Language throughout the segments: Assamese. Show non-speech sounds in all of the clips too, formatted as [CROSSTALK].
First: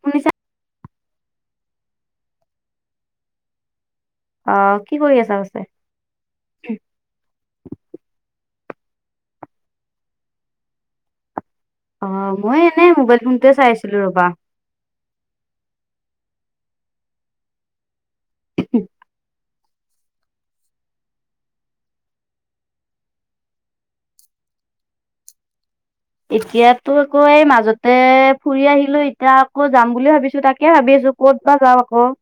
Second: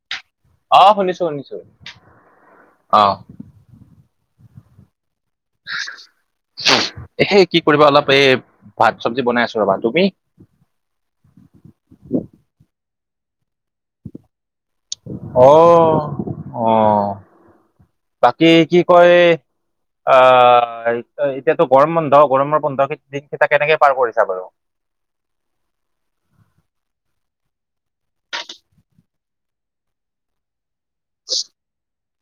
শুনিছা অ', শুনিছোঁ-শুনিছোঁ। অ'। অ', কি কৰি আছা? সেই কি কৰিবা অলপ এই ভাত চবজি বনাই আছো ৰবা। তুমি? অ, মই এনে মোবাইল ফোনটোৱে চাই আছিলো ৰবা। অ', অ', বাকী কি কয়? আহ, এতিয়াতো গৰম বন্ধ গৰমৰ বন্ধেই দিনকেইটা কেনেকে পাৰ কৰিছা বাৰু? এতিয়াতো আকৌ এই মাজতে ফুৰি আহিলোঁ, এতিয়া আকৌ যাম বুলি ভাবিছোঁ তাকে তাকে ভাবি আছোঁ কত বা যাওঁ আকৌ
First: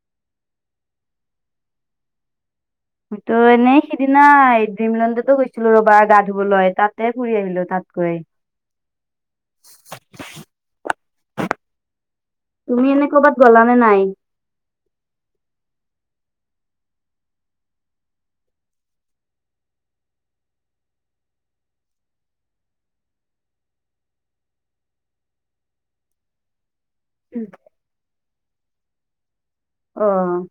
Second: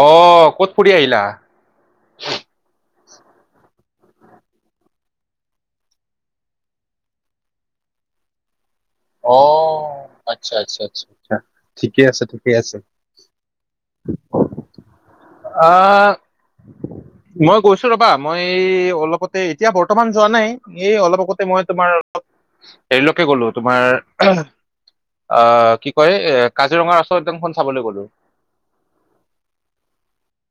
অ', ক'ত ফুৰি আহিলা? তো এনেই সিদিনা ডিমলণ্ডতো গৈছিলোঁ ৰবা গা ধুবলৈ তাতে ফুৰি আহিলোঁ তাত কয় [UNINTELLIGIBLE] অ', আচ্ছা-আচ্ছা-আচ্ছা-আচ্ছা ঠিকে আছে। আছে। তুমি এনে কৰ'ৰবাত গলা নে নাই? আহ মই গৈছোঁ ৰবা মই অলপতে এতিয়া বৰ্তমান যোৱা নাই। এই অলপ আগতে মই তোমাৰ অলপ হেৰিলৈকে গ'লোঁ। তোমাৰ অ, কি কয়? এ কাজিৰঙা ৰাষ্ট্ৰ উদ্যানখন চাবলৈ গ'লোঁ। অ'।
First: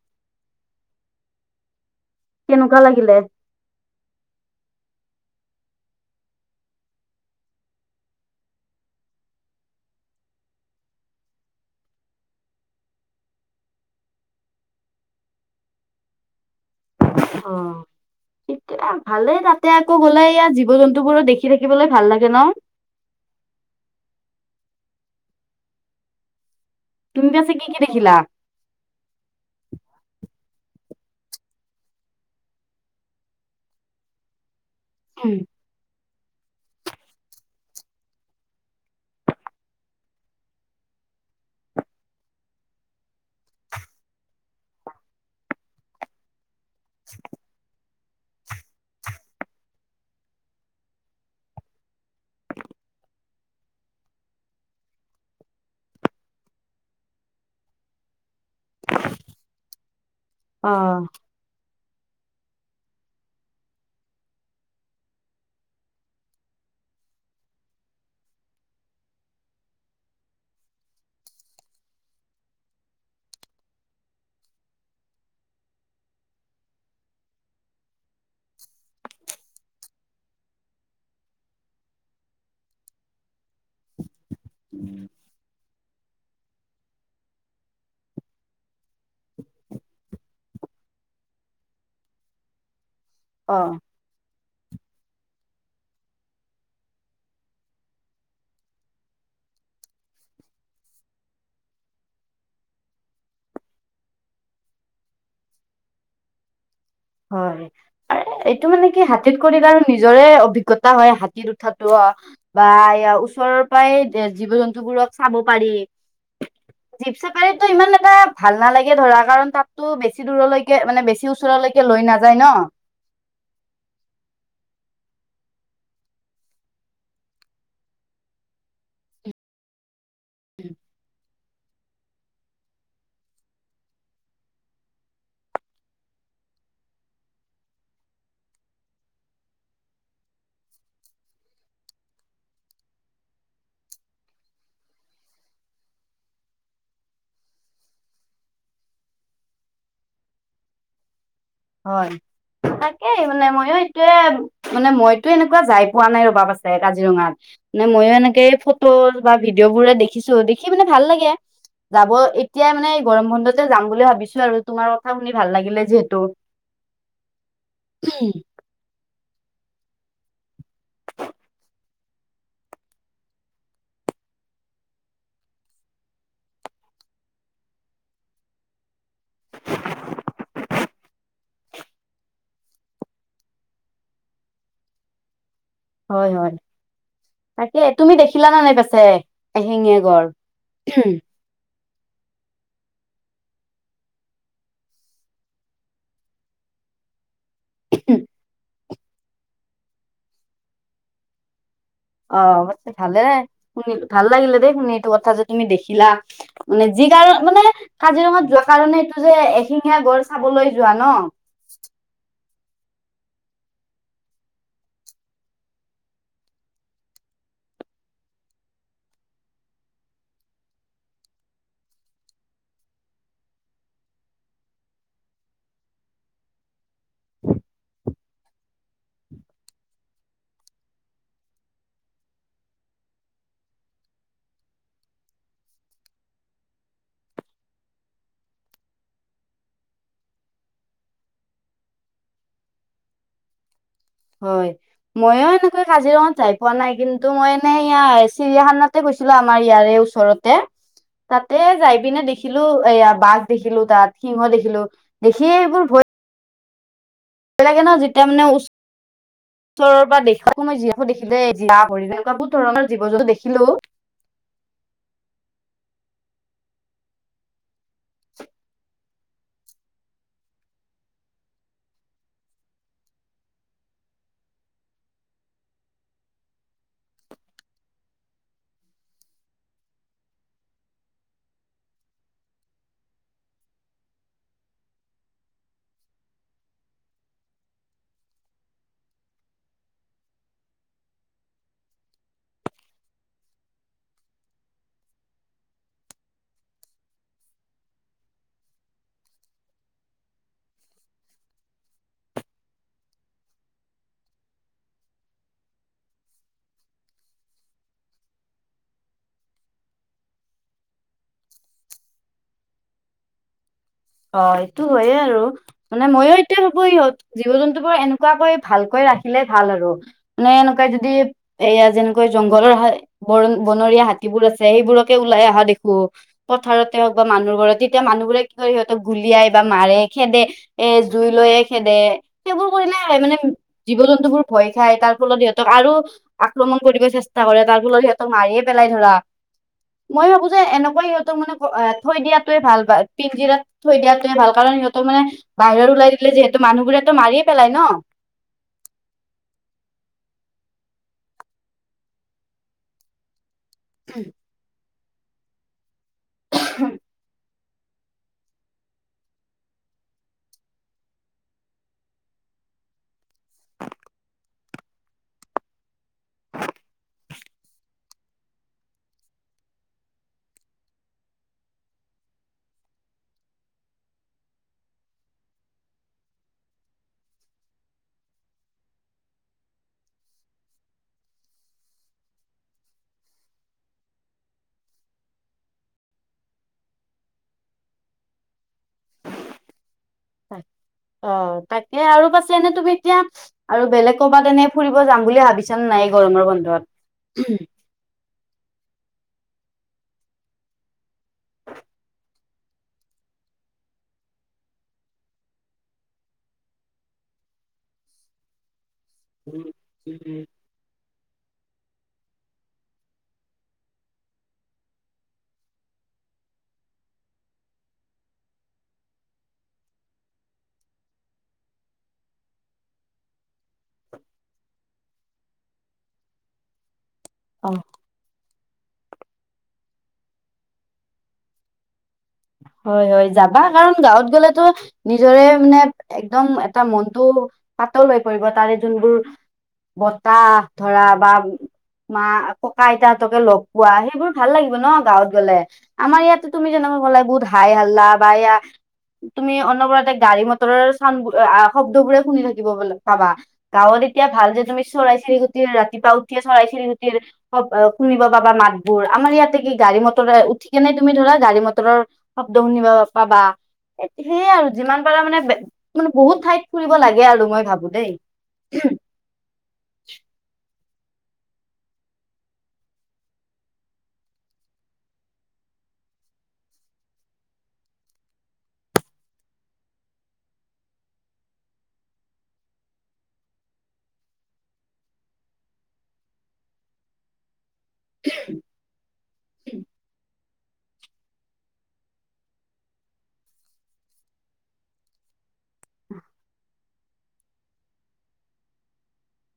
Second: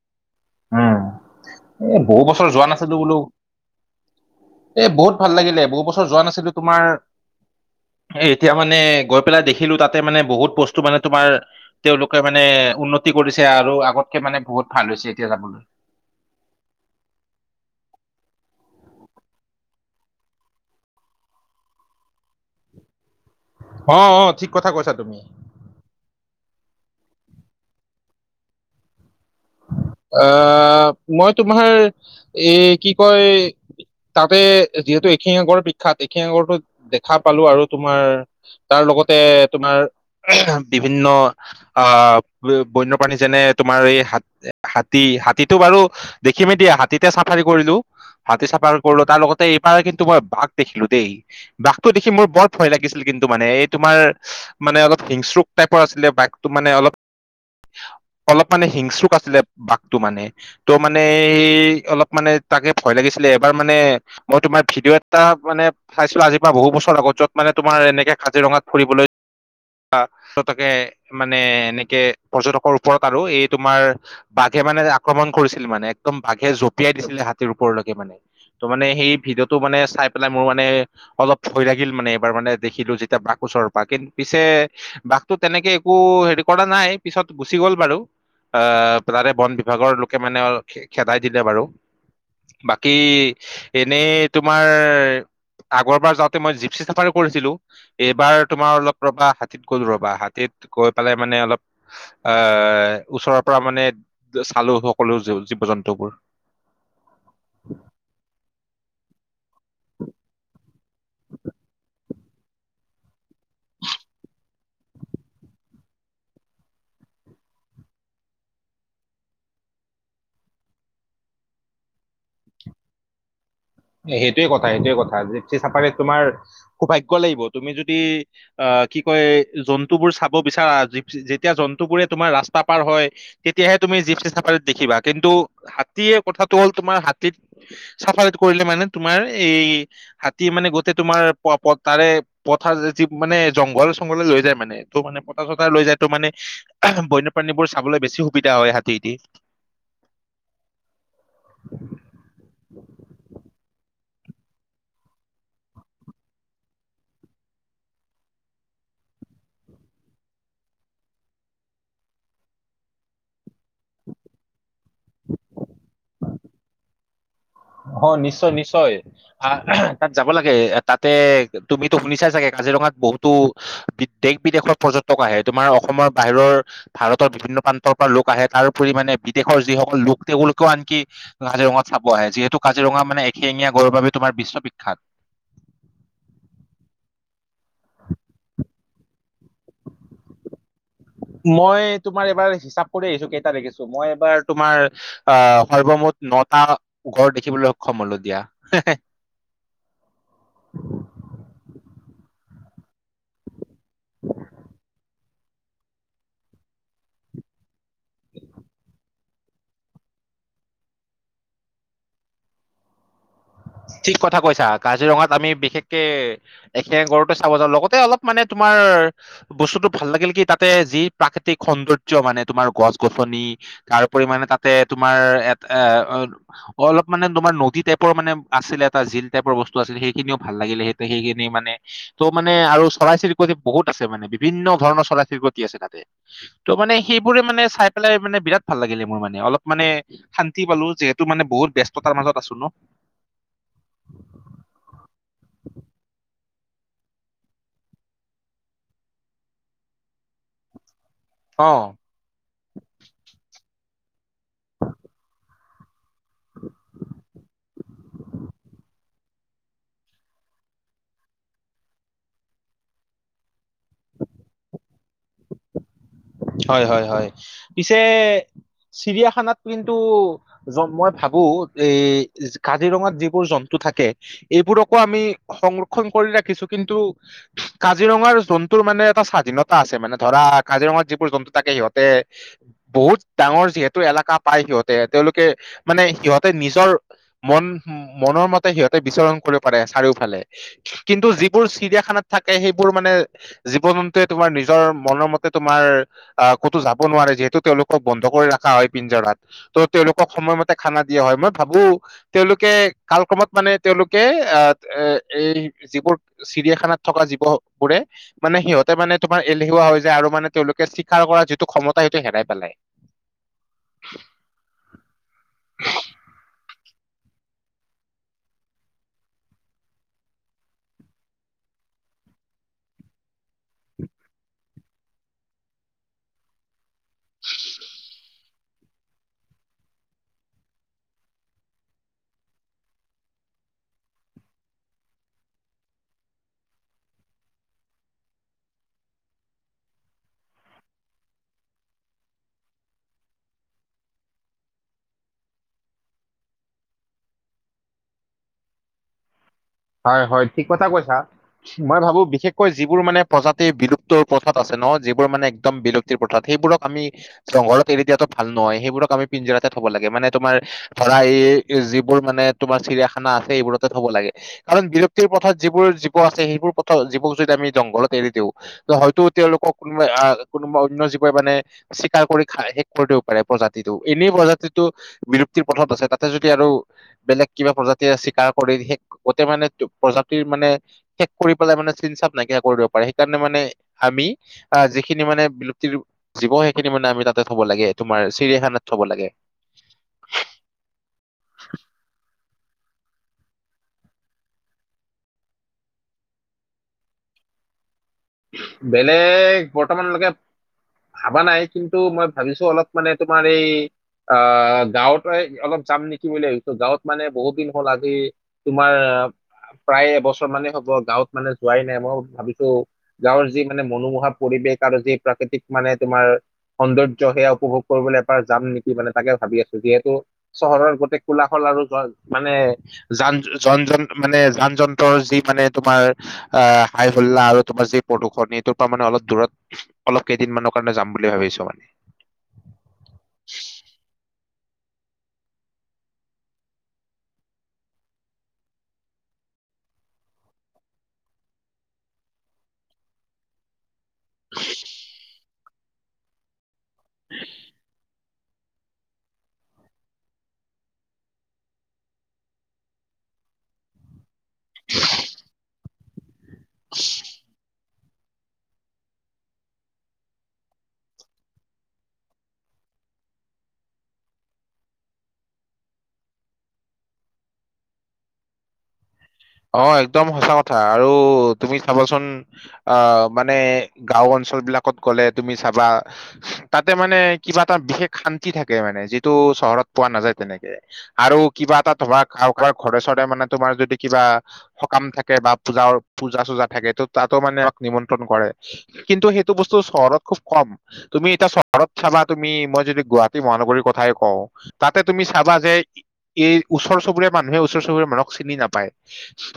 উম, এ বহু বছৰ যোৱা কেনেকুৱা নাছিলোঁ লাগিলে? বোলোঁ এ বহুত ভাল লাগিলে। বহুত বছৰ যোৱা নাছিলোঁ তোমাৰ এ এতিয়া মানে গৈ পেলাই দেখিলোঁ তাতে মানে বহুত বস্তু মানে তোমাৰ তেওঁলোকে মানে উন্নতি কৰিছে আৰু আগতকে মানে বহুত ভাল হৈছে এতিয়া যাবলৈ। অ'। তে ভালে তাতে আকৌ গলে ইয়াত জীৱ জন্তু বোৰো দেখি থাকিবলৈ ভাল লাগে ন? অ', অ', ঠিক কথা কৈছা তুমি। তুমি পিছে কি-কি দেখিলা? আহ, মই তোমাৰ এ কি কয় তাতে যিহেতু এশিঙীয়া গঁড় বিখ্যাত এশিঙীয়া গঁড় টো দেখা পালোঁ আৰু তোমাৰ তাৰ লগতে তোমাৰ বিভিন্ন অ, বন্যপ্ৰাণী যেনে তোমাৰ এই হাত হাতী, হাতীটো বাৰু দেখিমেই দিয়া হাতীতে চাফাৰি কৰিলোঁ হাতী চাফাৰী কৰিলোঁ তাৰ লগতে এইবাৰ কিন্তু মই বাঘ দেখিলো দেই। বাঘটো দেখি মোৰ বৰ ভয় লাগিছিল কিন্তু মানে এই তোমাৰ মানে অলপ হিংস্ৰক টাইপৰ আছিলে বাঘটো মানে অলপ অলপ মানে হিং আছিলে বাঘটো মানে ত' মানে অ' স অলপ মানে তাকে ভয় লাগিছিলে এবাৰ মানে মই তোমাৰ ভিডিঅ' এটা মানে চাইছিলোঁ আজিৰ পৰা বহু বছৰ আগত যত মানে তোমাৰ এনেক কাজিৰঙাত ফুৰিবলৈ পতকে মানে এনেকে পৰ্যটকৰ ওপৰত আৰু এই তোমাৰ বাঘে মানে আক্ৰমণ কৰিছিলে মানে একদম বাঘে জঁপিয়াই দিছিলে হাতীৰ ওপৰলৈকে মানে। ত' মানে সেই ভিডিঅ'টো মানে চাই পেলাই মোৰ মানে অলপ ভয় লাগিল মানে এইবাৰ মানে দেখিলোঁ যেতিয়া বাঘ ওচৰৰ পৰা কিন্তু পিছে বাঘ তো তেনেকে একো হেৰি কৰা নাই পিছত গুচি গ'ল বাৰু অ তাৰে বন বিভাগৰ লোকে মানে খেদাই দিলে বাৰু। বাকী অ' এনেই তোমাৰ আগৰবাৰ যাওঁতে মই জিপচি চাফাৰী কৰিছিলোঁ। এইবাৰ তোমাৰ অলপ ৰবা হাতীত গ'ল ৰবা, হাতীত গৈ পেলাই মানে অলপ আ, ওচৰৰ পৰা মানে চালো সকলো জীৱ জন্তু বোৰ হয় এইটো মানে কি হাতীত কৰিলে আৰু নিজৰে অভিজ্ঞতা হয় হাতীত উঠাতো বা ওচৰৰ পৰাই জীৱ জন্তুবোৰক চাব পাৰি জীপ চেপাৰীতটো ইমান এটা ভাল নালাগে ধৰা কাৰণ তাতো বেছি দূৰলৈকে মানে বেছি ওচৰলৈকে কিয় লৈ নাযায় ন? সেইটোৱে কথা-সেইটোৱে কথা। জীপচি চাফাৰিত তোমাৰ সৌভাগ্য লাগিব তুমি যদি আহ কি কয় জন্তুবোৰ চাব বিচাৰা জীপছি তেতিয়া জন্তু বোৰে তোমাৰ ৰাস্তা পাৰ হয়। তেতিয়াহে তুমি জীপচি চাফাৰীত দেখিবা, কিন্তু হাতীয়ে কথাটো হ'ল তোমাৰ হাতীত চাফাৰীত কৰিলে মানে তোমাৰ এই হাতী মানে গোতেই তোমাৰ প তাৰে পথাৰ যি মানে জংঘল চংঘলে লৈ যায় মানে। ত মানে পথাৰ চথাৰ লৈ যায় তটো মানে বন্যপ্ৰাণী বোৰ চাবলৈ বেছি সুবিধা হয় হাতীদি হয় তাকেই মানে ময়ো এইটোয়ে মানে মইতো এনেকুৱা যাই পোৱা নাই ৰবা আছে কাজিৰঙাত নাই ময়ো এনেকে ফটো বা ভিডিঅ' বোৰে দেখিছো দেখি পিনে ভাল লাগে যাব এতিয়াই মানে গৰম বন্ধতে যাম বুলি ভাবিছোঁ আৰু তোমাৰ কথা শুনি ভাল লাগিলে যিহেতু। অ নিশ্চয় নিশ্চয় আহ তাত যাব লাগে তাতে তুমিতো শুনিছা চাগে কাজিৰঙাত বহুতো বি দেশ বিদেশৰ পৰ্যটক আহে তোমাৰ অসমৰ বাহিৰৰ ভাৰতৰ বিভিন্ন প্ৰান্তৰ পৰা লোক আহে তাৰপৰি মানে বিদেশৰ যিসকল লোক তেওঁলোকেও আনকি কাজিৰঙাত চাব আহে যিহেতু কাজিৰঙা মানে এশিঙীয়া গৰুৰ বাবে তোমাৰ বিশ্ববিখ্যাত। হয় হয় তাকে তুমি দেখিলা নে নাই পিছে এশিঙীয়া গড় মই তোমাৰ এবাৰ হিচাপ কৰি আহিছো কেইটা দেখিছোঁ মই এবাৰ তোমাৰ আহ সৰ্বমুঠ নটা গড় দেখিবলৈ সক্ষম হলো দিয়া। অ অৱশ্যে ভালে শুনিলো ভাল লাগিলে দেই শুনি এইটো কথা যে তুমি দেখিলা। মানে যি কাৰণ মানে কাজিৰঙাত যোৱা কাৰণে এইটো যে এশিঙীয়া গড় চাবলৈ যোৱা ন ঠিক কথা কৈছা কাজিৰঙাত আমি বিশেষকে এশিঙীয়া গড়তো চাব যাওঁ লগতে অলপ মানে তোমাৰ বস্তুটো ভাল লাগিল কি তাতে যি প্ৰাকৃতিক সৌন্দৰ্য মানে তোমাৰ গছ গছনি তাৰপৰিমানে তাতে তোমাৰ এ এ অলপ মানে তোমাৰ নদী টাইপৰ মানে আছিলে এটা জিল টাইপৰ বস্তু আছিল সেইখিনিও ভাল লাগিলে সেই সেইখিনি মানে ত' মানে আৰু চৰাই চিৰিকট বহুত আছে মানে বিভিন্ন ধৰণৰ চৰাই চিৰিকটি আছে তাতে ত' মানে সেইবোৰে মানে চাই পেলাই মানে বিৰাট ভাল লাগিলে মোৰ মানে অলপ মানে শান্তি পালো যিহেতু মানে বহুত ব্যস্ততাৰ মাজত আছো ন। হয় মইয়ো এনেকৈ কাজিৰঙাত যাই পোৱা নাই কিন্তু মই এনেই ইয়াৰ চিৰিয়াখানাতে গৈছিলো আমাৰ ইয়াৰে ওচ ওচৰতে অ তাতে যাই পিনে দেখিলো এয়া বাঘ দেখিলো তাত সিংহ দেখিলো দেখিয়ে এইবোৰ ভয় ভয় লাগে ন যেতিয়া মানে ওচৰৰ পৰা দেখো মই জিৰাফো দেখিলে জিৰাফ হৰি তেনেকুৱা বহুত ধৰণৰ জীৱ জন্তু দেখিলো হয় হয় হয় পিছে চিৰিয়াখানাত কিন্তু য'ত মই ভাবো এই কাজিৰঙাত যিবোৰ জন্তু থাকে এইবোৰকো আমি সংৰক্ষণ কৰি ৰাখিছো কিন্তু কাজিৰঙাৰ জন্তুৰ মানে এটা স্বাধীনতা আছে মানে ধৰা কাজিৰঙা যি যিবোৰ জন্তু থাকে সিহঁতে বহুত ডাঙৰ যিহেতু এলেকা পায় সিহঁতে তেওঁলোকে মানে সিহঁতে নিজৰ মন মনৰ মতে সিহঁতে বিচৰণ কৰিব পাৰে চাৰিওফালে কিন্তু যিবোৰ চিৰিয়াখানাত থাকে সেইবোৰ মানে জীৱ জন্তুৱে তোমাৰ নিজৰ মনৰ মতে তোমাৰ আহ ক'তো যাব নোৱাৰে যিহেতু তেওঁলোকক বন্ধ কৰি ৰখা হয় পিঞ্জাৰাত তো' তেওঁলোকক সময়মতে খানা দিয়া হয় মই ভাবো তেওঁলোকে কাল ক্ৰমত মানে তেওঁলোকে আহ এ এই যিবোৰ চিৰিয়াখানাত থকা জীৱ বোৰে মানে সিহঁতে মানে তোমাৰ এলেহুৱা হয় যে আৰু মানে তেওঁলোক, চিকাৰ কৰা যিটো ক্ষমতা সিঁহতে হেৰাই পেলাই। অহ সেইটো হয়য়ে আৰু মানে ময়ো এতিয়া ভাবো ইহঁত জীৱ জন্তুবোৰ এনেকুৱাকৈ ভালকৈ ৰাখিলে ভাল আৰু মানে এনেকুৱা যদি এয়া যেনেকৈ জংঘলৰ হয়। বৰণ বনৰীয়া হাতীবোৰ আছে সেইবোৰকে ওলাই অহা দেখো। পথাৰতে হওঁক বা মানুহ ঘৰত তেতিয়া মানুহ বোৰে কিয়। তো গুলিয়াই বা মাৰে খেদে এ জুই লৈয়ে খেদে সেইবোৰ কৰি মানে জীৱ জন্তুবোৰ ভয় খায় তাৰ ফলত সিহঁতক আৰু আক্ৰমণ কৰিব চেষ্টা কৰে তাৰ ফলত সিহঁতক মাৰিয়ে পেলাই ধৰা। মই ভাবো যে এনেকুৱা সিহঁক মানে থৈ দিয়াতোৱে ভাল প পিঞ্জিৰাত, থৈ দিয়াতোৱে ভাল কাৰণ সিহঁতৰ মানে বাহিৰৰ ওলাই দিলে যিহেতু মানুহবোৰেটো মাৰিয়ে পেলাই ন। হয় হয় ঠিক কথা কৈছা মই ভাবো বিশেষকৈ যিবোৰ মানে। প্ৰজাতিৰ বিলুপ্ত প্ৰথাত আছে ন যিবোৰ মানে একদম বিলুপ্তিৰ প্ৰথাত সেইবোৰক আমি। জংঘলত এৰি দিয়াটো ভাল নহয় সেইবোৰক আমি পিঞ্জৰাতে থব লাগে মানে তোমাৰ। ধৰা এই যিবোৰ মানে তোমাৰ চিৰিয়াখানা, খানা আছে এইবোৰতে থ'ব লাগে কাৰণ বিৰক্তিৰ পথত যিবোৰ জীৱ আছে সেইবোৰ পথত যিবোৰ। যদি আমি জংঘলত এৰি দিওঁ ত হয়তো তেওঁলোকক কোনোবা আহ কোনোবা অন্য জীৱই মানে। চিকাৰ কৰি খাই শেষ কৰি দিব পাৰে প্ৰজাতিটো এনেই প্ৰজাতিটো। বিৰক্তিৰ পথত আছে তাতে যদি আৰু বেলেগ কিবা প্ৰজাতিয়ে চিকাৰ কৰি শেষ, গোটেই মানে তো প্ৰজাতিৰ মানে। শেষ কৰি পেলাই মানে চিন চাপ নাইকিয়া কৰিব দিব পাৰে সেইকাৰণে মানে আমি। আহ যিখিনি মানে বিলুপ্তিৰ জীৱ সেইখিনি মানে আমি তাতে থব লাগে তোমাৰ চিৰিয়াখানাত থব লাগে। অ তাকে আৰু পাচ। যেনে তুমি এতিয়া আৰু বেলেগ ক'বাত তেনে ফুৰিব যাম বুলি ভাবিছা নাই গৰমৰ বন্ধত। [INAUDIBLE] বেলেগ বৰ্তমানলৈকে, ভাবা নাই কিন্তু মই ভাবিছো অলপ মানে তোমাৰ এই, অহ গাঁৱৰ পৰাই অলপ যাম নেকি বুলি ভাবিছো গাঁৱত মানে বহুত দিন হ'ল আজি, তোমাৰ প্ৰায় এবছৰ মানেই হব গাঁৱত মানে যোৱাই নাই মই ভাবিছো। গাঁৱৰ যি মানে মনোমোহা পৰিৱেশ আৰু যি প্ৰাকৃতিক মানে তোমাৰ। সৌন্দৰ্য্য সেয়া উপভোগ কৰিবলৈ এবাৰ যাম নেকি মানে তাকে ভাবি আছো যিহেতু, চহৰৰ গোটেই কোলাশল আৰু মানে, যান যন যন মানে যান যন্ত্ৰৰ যি মানে তোমাৰ আহ, হাইসুলাহ অ', আৰু [UNINTELLIGIBLE] প্ৰদূষনিয়তো পৰা মানে অলপ দূৰত অলপ কেইদিন মানৰ কাৰণে যাম বুলি ভাবিছো মানে। হয় হয় যাবা কাৰণ গাঁৱত গ'লেতো। নিজৰে মানে একদম এটা মনটো পাতল হৈ পৰিব তাৰে যোনবোৰ। বতাহ ধৰা বা মা ককা আইতাহতকে লগ পোৱা। সেইবোৰ ভাল লাগিব ন গাঁৱত গলে আমাৰ ইয়াতো তুমি যেনিকা কলা বহুত হাই হোল্লা বা এইয়া। তুমি অনবতে গাড়ী মটৰৰ চাউণ্ড শব্দবোৰে শুনি থাকিব পাবা। গাঁৱত এতিয়া ভাল যে তুমি চৰাই চিৰিকুটিৰ ৰাতিপুৱা উঠিয়ে চৰাই চিৰিকুটিৰ [UNINTELLIGIBLE] শুনিব পাবা মাতবোৰ আমাৰ ইয়াতে কি গাড়ী মটৰ উঠি কেনে তুমি ধৰা গাড়ী মটৰৰ, শব্দ শুনিব পাবা। সেয়াই আৰু যিমান পাৰা মানে মানে বহুত ঠাইত ফুৰিব লাগে আৰু মই ভাবো দেই। [UNINTELLIGIBLE] অ একদম সঁচা কথা আৰু তুমি চাবাচোন। অ মানে গাওঁ অঞ্চল বিলাকত গ'লে তুমি চাবা। তাতে মানে কিবা এটা বিশেষ শান্তি থাকে মানে যিটো চহৰত পোৱা নাযায় তেনেকে। আৰু কিবা এটা তোমাৰ কাৰোবাৰ ঘৰে চৰে মানে তোমাৰ যদি কিবা সকাম থাকে বা পূজা পূজা চূজা থাকে টো তাতো মানে আমাক নিমন্ত্ৰণ কৰে। কিন্তু সেইটো বস্তু চহৰত খুব কম। তুমি এতিয়া চহৰত চাবা তুমি মই যদি গুৱাহাটী মহানগৰীৰ কথাই কওঁ তাতে তুমি চাবা। যে এই ওচৰ চুবুৰীয়া মানুহে ওচৰ চুবুৰীয়া মানুহক চিনি নাপায়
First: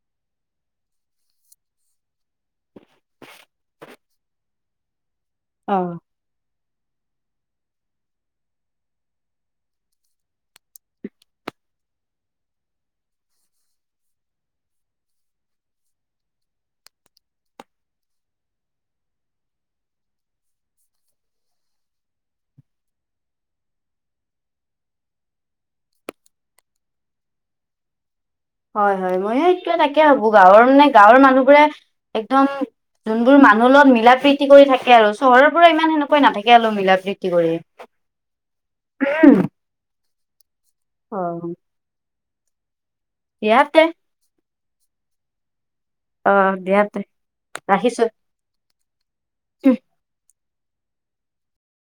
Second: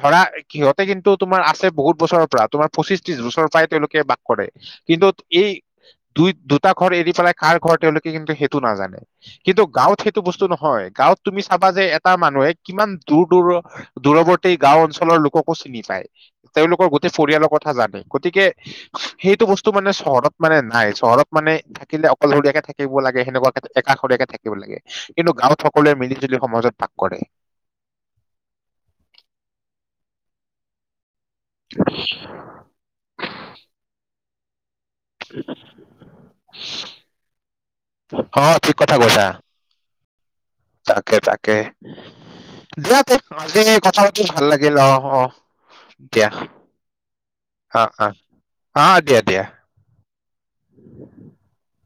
ধৰা। সিহঁতে কিন্তু তুমাৰ আছে বহুত বছৰৰ পৰা তুমাৰ পঁচিশ ত্ৰিশ বছৰৰ পৰাই তেওঁলোকে বাস কৰে কিন্তু, এই অ দুই দুটা ঘৰ এৰি পেলাই কাৰ ঘৰ তেওঁলোকে কিন্তু সেইটো নাজানে কিন্তু গাঁৱত সেইটো বস্তু নহয় গাঁৱত তুমি চাবা যে এটা মানুহে কিমান দূৰ দূৰ দূৰৱৰ্তী গাওঁ অঞ্চলৰ লোককো চিনি পায়। তেওঁলোকৰ গোটেই পৰিয়ালৰ কথা জানে। গতিকে সেইটো বস্তু মানে চহৰত মানে নাই। চহৰত মানে থাকিলে অকল শৰীয়াকে থাকিব লাগে সেনেকুৱাকে একাষৰীয়াকে থাকিব লাগে। কিন্তু গাঁৱত সকলোৱে মিলি জুলি সমাজত ভাগ কৰে। হয় হয় মই সেইটোৱে তাকে ভাবোঁ গাঁৱৰ মানে গাঁৱৰ মানুহ মানুহবোৰে একদম যোনবোৰ মানুহৰ লগত মিলা প্ৰিতি কৰি থাকে আৰু। চহৰৰ পৰা ইমান সেনেকৈ নাথাকে আৰু মিলা প্ৰিতি কৰি। অ ঠিক কথা কৈছা উম। তাকে তাকে, দিয়া ত দিয়া আজি তে কথা পাতি ভাল লাগিল অহ অহ অ দিয়া দিয়া তে অঁ অঁ। অঁ দিয়া দিয়া। উম।